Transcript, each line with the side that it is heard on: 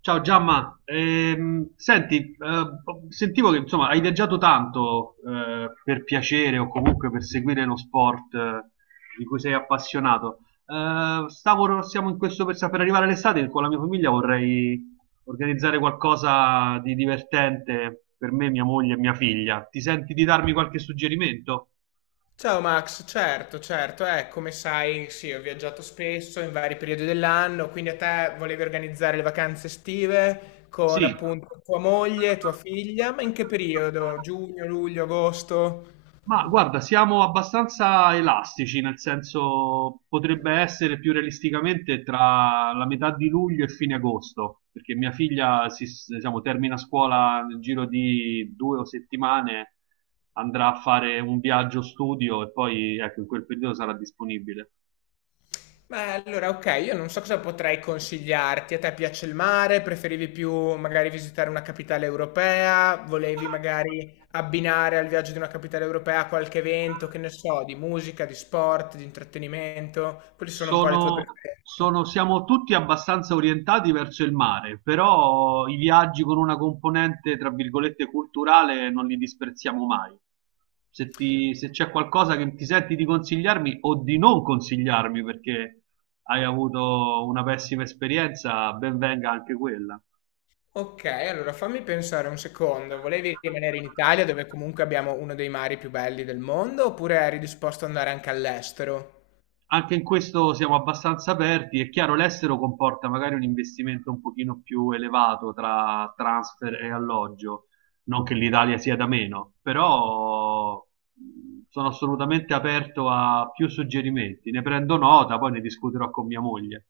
right: Ciao Giamma, senti, sentivo che insomma hai viaggiato tanto, per piacere o comunque per seguire lo sport, di cui sei appassionato. Siamo in questo per arrivare all'estate con la mia famiglia, vorrei organizzare qualcosa di divertente per me, mia moglie e mia figlia. Ti senti di darmi qualche suggerimento?
left: Ciao Max, certo, certo, come sai, sì, ho viaggiato spesso in vari periodi dell'anno, quindi a te volevi organizzare le vacanze estive
right: Sì,
left: con appunto tua moglie, tua figlia, ma in che periodo? Giugno, luglio, agosto?
right: ma guarda, siamo abbastanza elastici, nel senso potrebbe essere più realisticamente tra la metà di luglio e fine agosto, perché diciamo, termina scuola nel giro di due o settimane, andrà a fare un viaggio studio e poi ecco, in quel periodo sarà disponibile.
left: Beh, allora, ok, io non so cosa potrei consigliarti. A te piace il mare? Preferivi più magari visitare una capitale europea? Volevi magari abbinare al viaggio di una capitale europea qualche evento, che ne so, di musica, di sport, di intrattenimento? Quelle sono un po' le tue preferenze.
right: Siamo tutti abbastanza orientati verso il mare, però i viaggi con una componente, tra virgolette, culturale non li disprezziamo mai. Se c'è qualcosa che ti senti di consigliarmi o di non consigliarmi perché hai avuto una pessima esperienza, ben venga anche quella.
left: Ok, allora fammi pensare un secondo. Volevi rimanere in Italia, dove comunque abbiamo uno dei mari più belli del mondo, oppure eri disposto ad andare anche all'estero?
right: Anche in questo siamo abbastanza aperti. È chiaro, l'estero comporta magari un investimento un pochino più elevato tra transfer e alloggio, non che l'Italia sia da meno, però sono assolutamente aperto a più suggerimenti. Ne prendo nota, poi ne discuterò con mia moglie.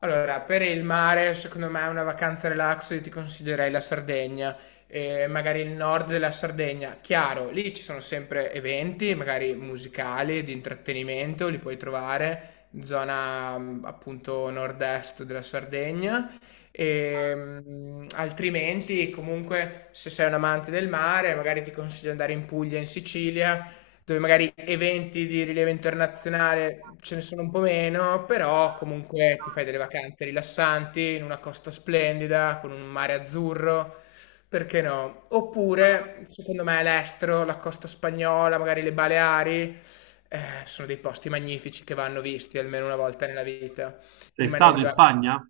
left: Allora, per il mare, secondo me è una vacanza relax, io ti consiglierei la Sardegna, magari il nord della Sardegna. Chiaro, lì ci sono sempre eventi, magari musicali, di intrattenimento, li puoi trovare, zona appunto nord-est della Sardegna. E, altrimenti, comunque, se sei un amante del mare, magari ti consiglio di andare in Puglia, in Sicilia dove magari eventi di rilievo internazionale ce ne sono un po' meno, però comunque ti fai delle vacanze rilassanti in una costa splendida, con un mare azzurro, perché no? Oppure, secondo me, all'estero, la costa spagnola, magari le Baleari, sono dei posti magnifici che vanno visti almeno una volta nella vita,
right: Sei stato in
left: ecco,
right: Spagna?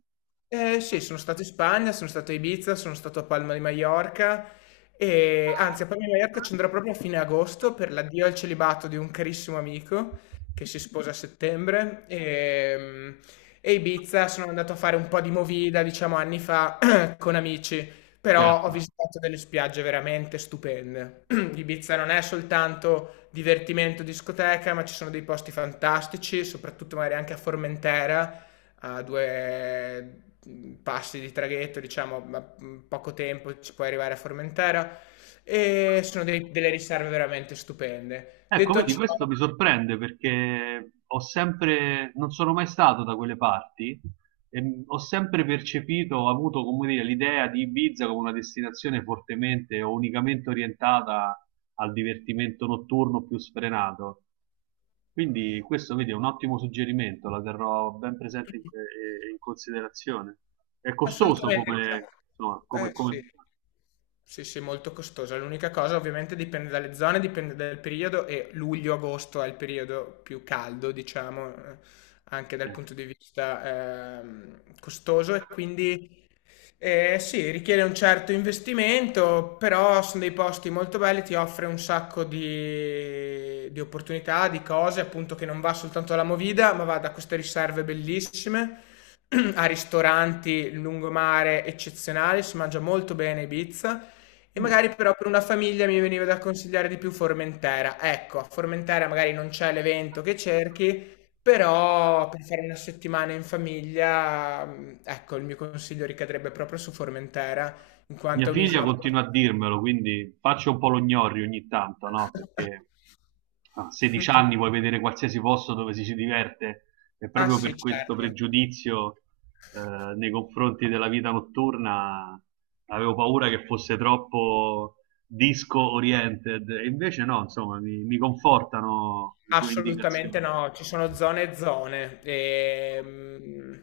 left: sì, sono stato in Spagna, sono stato a Ibiza, sono stato a Palma di Maiorca e anzi a Palma di Maiorca ci andrò proprio a fine agosto per l'addio al celibato di un carissimo amico che si sposa a settembre e Ibiza sono andato a fare un po' di movida, diciamo anni fa, con amici, però ho
right: Certo.
left: visitato delle spiagge veramente stupende. Ibiza non è soltanto divertimento, discoteca, ma ci sono dei posti fantastici, soprattutto magari anche a Formentera a due passi di traghetto, diciamo, ma poco tempo ci puoi arrivare a Formentera e sono delle riserve veramente stupende.
right: Ecco,
left: Detto
right: vedi,
left: ciò,
right: questo mi sorprende perché non sono mai stato da quelle parti e ho avuto, come dire, l'idea di Ibiza come una destinazione fortemente o unicamente orientata al divertimento notturno più sfrenato. Quindi questo, vedi, è un ottimo suggerimento, la terrò ben presente in considerazione. È costoso
left: assolutamente.
right: come, insomma,
left: Diciamo. Eh sì.
right: come...
left: Sì, sì, molto costosa. L'unica cosa ovviamente dipende dalle zone, dipende dal periodo e luglio-agosto è il periodo più caldo, diciamo, anche dal
right: eh.
left: punto di vista costoso e quindi sì, richiede un certo investimento, però sono dei posti molto belli, ti offre un sacco di opportunità, di cose, appunto che non va soltanto alla Movida, ma va da queste riserve bellissime a ristoranti, lungomare eccezionali, si mangia molto bene a Ibiza e magari però per una famiglia mi veniva da consigliare di più Formentera. Ecco, a Formentera magari non c'è l'evento che cerchi, però per fare una settimana in famiglia, ecco, il mio consiglio ricadrebbe proprio su Formentera, in
right: Mia
left: quanto è
right: figlia
left: un'isola.
right: continua a dirmelo, quindi faccio un po' lo gnorri ogni tanto, no? Perché a 16 anni vuoi vedere qualsiasi posto dove ci si diverte e
left: Ah
right: proprio
left: sì,
right: per questo
left: certo.
right: pregiudizio, nei confronti della vita notturna avevo paura che fosse troppo disco oriented e invece no, insomma, mi confortano le tue
left: Assolutamente
right: indicazioni.
left: no, ci sono zone e zone.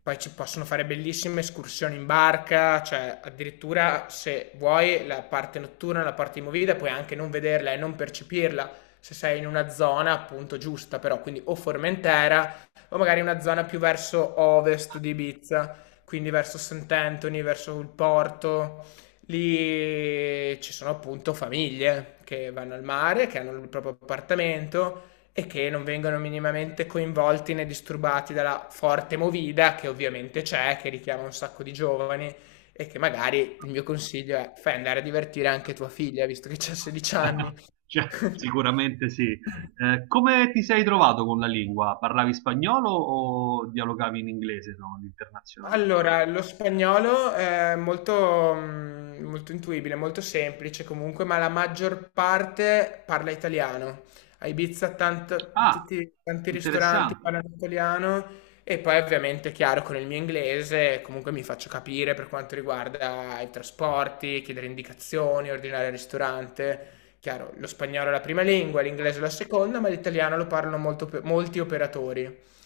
left: Poi ci possono fare bellissime escursioni in barca, cioè addirittura se vuoi la parte notturna, la parte di movida, puoi anche non vederla e non percepirla se sei in una zona appunto giusta, però quindi o Formentera o magari una zona più verso ovest di Ibiza, quindi verso Sant'Anthony, verso il porto. Lì ci sono appunto famiglie che vanno al mare, che hanno il proprio appartamento e che non vengono minimamente coinvolti né disturbati dalla forte movida che ovviamente c'è, che richiama un sacco di giovani e che magari il mio consiglio è fai andare a divertire anche tua figlia, visto che c'ha 16 anni.
right: Cioè, sicuramente sì. Come ti sei trovato con la lingua? Parlavi spagnolo o dialogavi in inglese, no? L'internazionalità.
left: Allora, lo spagnolo è molto, molto intuibile, molto semplice comunque, ma la maggior parte parla italiano. A Ibiza
right: Ah,
left: tutti, tanti ristoranti
right: interessante,
left: parlano italiano e poi ovviamente, chiaro, con il mio inglese comunque mi faccio capire per quanto riguarda i trasporti, chiedere indicazioni, ordinare al ristorante. Chiaro, lo spagnolo è la prima lingua, l'inglese è la seconda, ma l'italiano lo parlano molto molti operatori.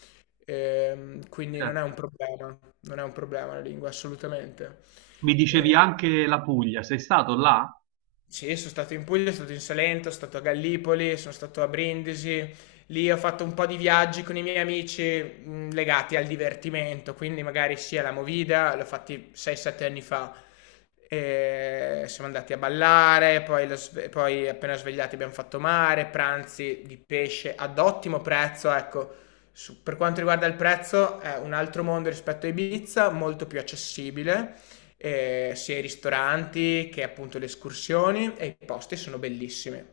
left: Quindi non è
right: certo.
left: un problema, non è un problema la lingua assolutamente.
right: Mi dicevi
left: E-
right: anche la Puglia, sei stato là?
left: sì, sono stato in Puglia, sono stato in Salento, sono stato a Gallipoli, sono stato a Brindisi. Lì ho fatto un po' di viaggi con i miei amici legati al divertimento, quindi magari sia la movida, l'ho fatti 6-7 anni fa. E siamo andati a ballare, poi, poi appena svegliati abbiamo fatto mare, pranzi di pesce ad ottimo prezzo, ecco. Per quanto riguarda il prezzo, è un altro mondo rispetto a Ibiza, molto più accessibile sia i ristoranti che appunto le escursioni e i posti sono bellissimi.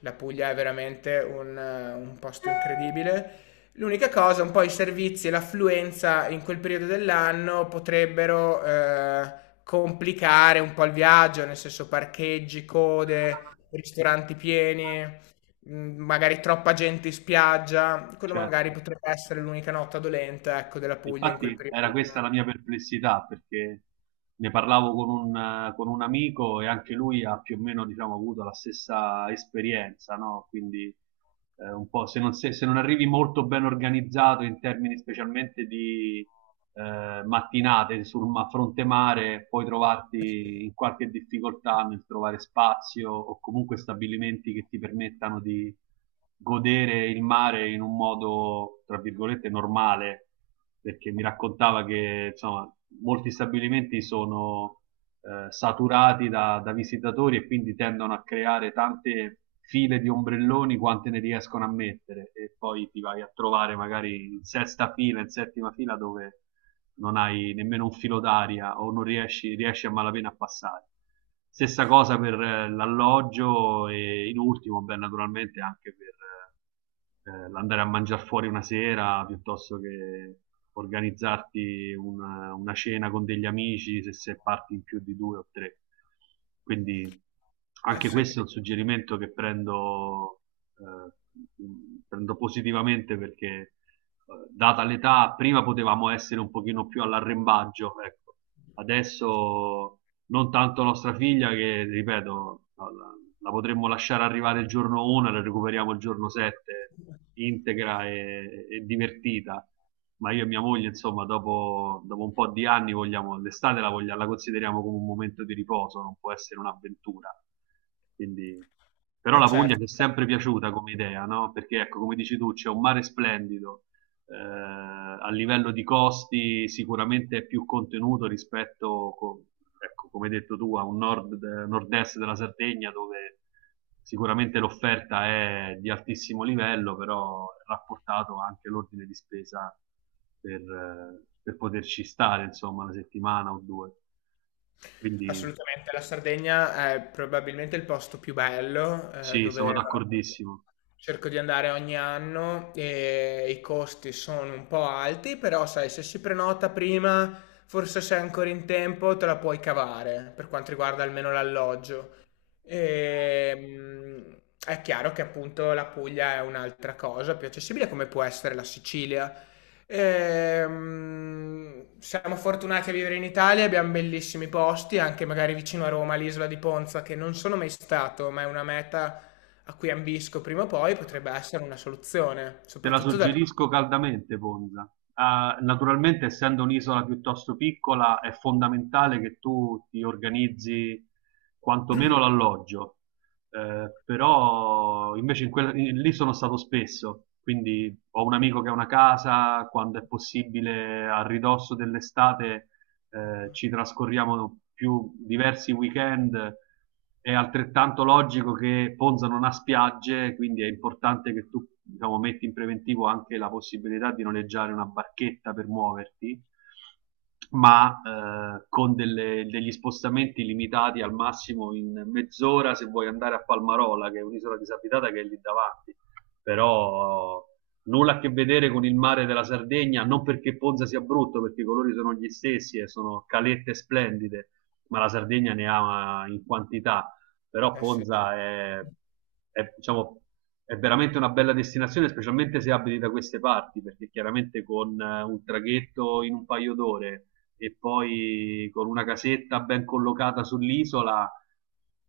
left: La Puglia è veramente un posto incredibile. L'unica cosa, un po' i servizi e l'affluenza in quel periodo dell'anno potrebbero complicare un po' il viaggio, nel senso parcheggi, code, ristoranti pieni, magari troppa gente in spiaggia. Quello magari
right: Certo.
left: potrebbe essere l'unica nota dolente, ecco, della Puglia in quel
right: Infatti
left: periodo
right: era questa
left: dell'anno.
right: la mia perplessità perché ne parlavo con un amico e anche lui ha più o meno, diciamo, avuto la stessa esperienza, no? Quindi, un po' se non arrivi molto ben organizzato in termini specialmente mattinate fronte mare, puoi trovarti in qualche difficoltà nel trovare spazio o comunque stabilimenti che ti permettano di godere il mare in un modo, tra virgolette, normale, perché mi raccontava che insomma, molti stabilimenti sono saturati da visitatori e quindi tendono a creare tante file di ombrelloni quante ne riescono a mettere e poi ti vai a trovare magari in sesta fila, in settima fila dove non hai nemmeno un filo d'aria o non riesci a malapena a passare. Stessa cosa per l'alloggio e in ultimo, beh, naturalmente anche l'andare a mangiare fuori una sera piuttosto che organizzarti una cena con degli amici se sei parti in più di due o tre. Quindi
left: Eh
right: anche
left: sì,
right: questo è un suggerimento che prendo, eh, prendo positivamente perché, data l'età prima potevamo essere un pochino più all'arrembaggio, ecco. Adesso non tanto nostra figlia che, ripeto, la potremmo lasciare arrivare il giorno 1 e la recuperiamo il giorno 7 integra e divertita. Ma io e mia moglie, insomma, dopo un po' di anni vogliamo, la consideriamo come un momento di riposo, non può essere un'avventura. Quindi, però
left: eh
right: la Puglia
left: certo.
right: ci è sempre piaciuta come idea, no? Perché ecco, come dici tu, c'è un mare splendido, a livello di costi sicuramente è più contenuto ecco, come hai detto tu, a nord-est della Sardegna dove sicuramente l'offerta è di altissimo livello, però è rapportato anche l'ordine di spesa per poterci stare, insomma, una settimana o due. Quindi
left: Assolutamente, la Sardegna è probabilmente il posto più bello,
right: sì, sono
left: dove
right: d'accordissimo.
left: cerco di andare ogni anno e i costi sono un po' alti, però sai se si prenota prima, forse se è ancora in tempo te la puoi cavare, per quanto riguarda almeno l'alloggio. Ehm, è chiaro che appunto la Puglia è un'altra cosa, più accessibile come può essere la Sicilia. Siamo fortunati a vivere in Italia, abbiamo bellissimi posti, anche magari vicino a Roma, l'isola di Ponza, che non sono mai stato, ma è una meta a cui ambisco prima o poi, potrebbe essere una soluzione,
right: Te la
left: soprattutto dal...
right: suggerisco caldamente, Ponza. Ah, naturalmente, essendo un'isola piuttosto piccola, è fondamentale che tu ti organizzi quantomeno l'alloggio. Però invece lì sono stato spesso, quindi ho un amico che ha una casa, quando è possibile a ridosso dell'estate ci trascorriamo più diversi weekend, è altrettanto logico che Ponza non ha spiagge, quindi è importante che tu, diciamo, metti in preventivo anche la possibilità di noleggiare una barchetta per muoverti, ma con degli spostamenti limitati al massimo in mezz'ora se vuoi andare a Palmarola, che è un'isola disabitata che è lì davanti, però nulla a che vedere con il mare della Sardegna, non perché Ponza sia brutto, perché i colori sono gli stessi e sono calette splendide, ma la Sardegna ne ha, in quantità. Però
left: eh sì.
right: Ponza, diciamo, è veramente una bella destinazione, specialmente se abiti da queste parti, perché chiaramente con un traghetto in un paio d'ore e poi con una casetta ben collocata sull'isola,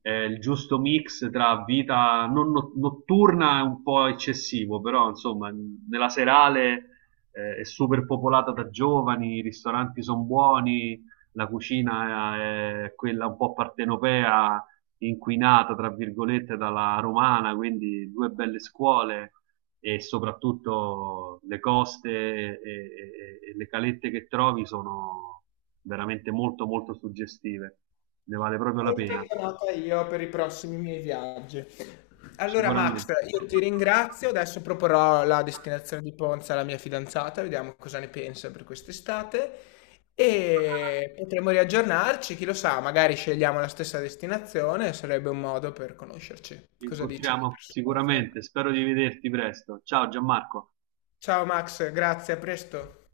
right: il giusto mix tra vita non no- notturna è un po' eccessivo, però insomma nella serale è super popolata da giovani, i ristoranti sono buoni, la cucina è quella un po' partenopea, inquinata tra virgolette dalla romana, quindi due belle scuole e soprattutto le coste e le calette che trovi sono veramente molto molto suggestive, ne vale proprio la
left: E
right: pena.
left: tengo nota io per i prossimi miei viaggi. Allora, Max,
right: Sicuramente,
left: io ti ringrazio. Adesso proporrò la destinazione di Ponza alla mia fidanzata, vediamo cosa ne pensa per quest'estate. E potremo riaggiornarci, chi lo sa, magari scegliamo la stessa destinazione, sarebbe un modo per conoscerci.
right: ci
left: Cosa dici? Di
right: incontriamo
left: persona?
right: sicuramente, spero di vederti presto. Ciao Gianmarco.
left: Ciao Max, grazie, a presto.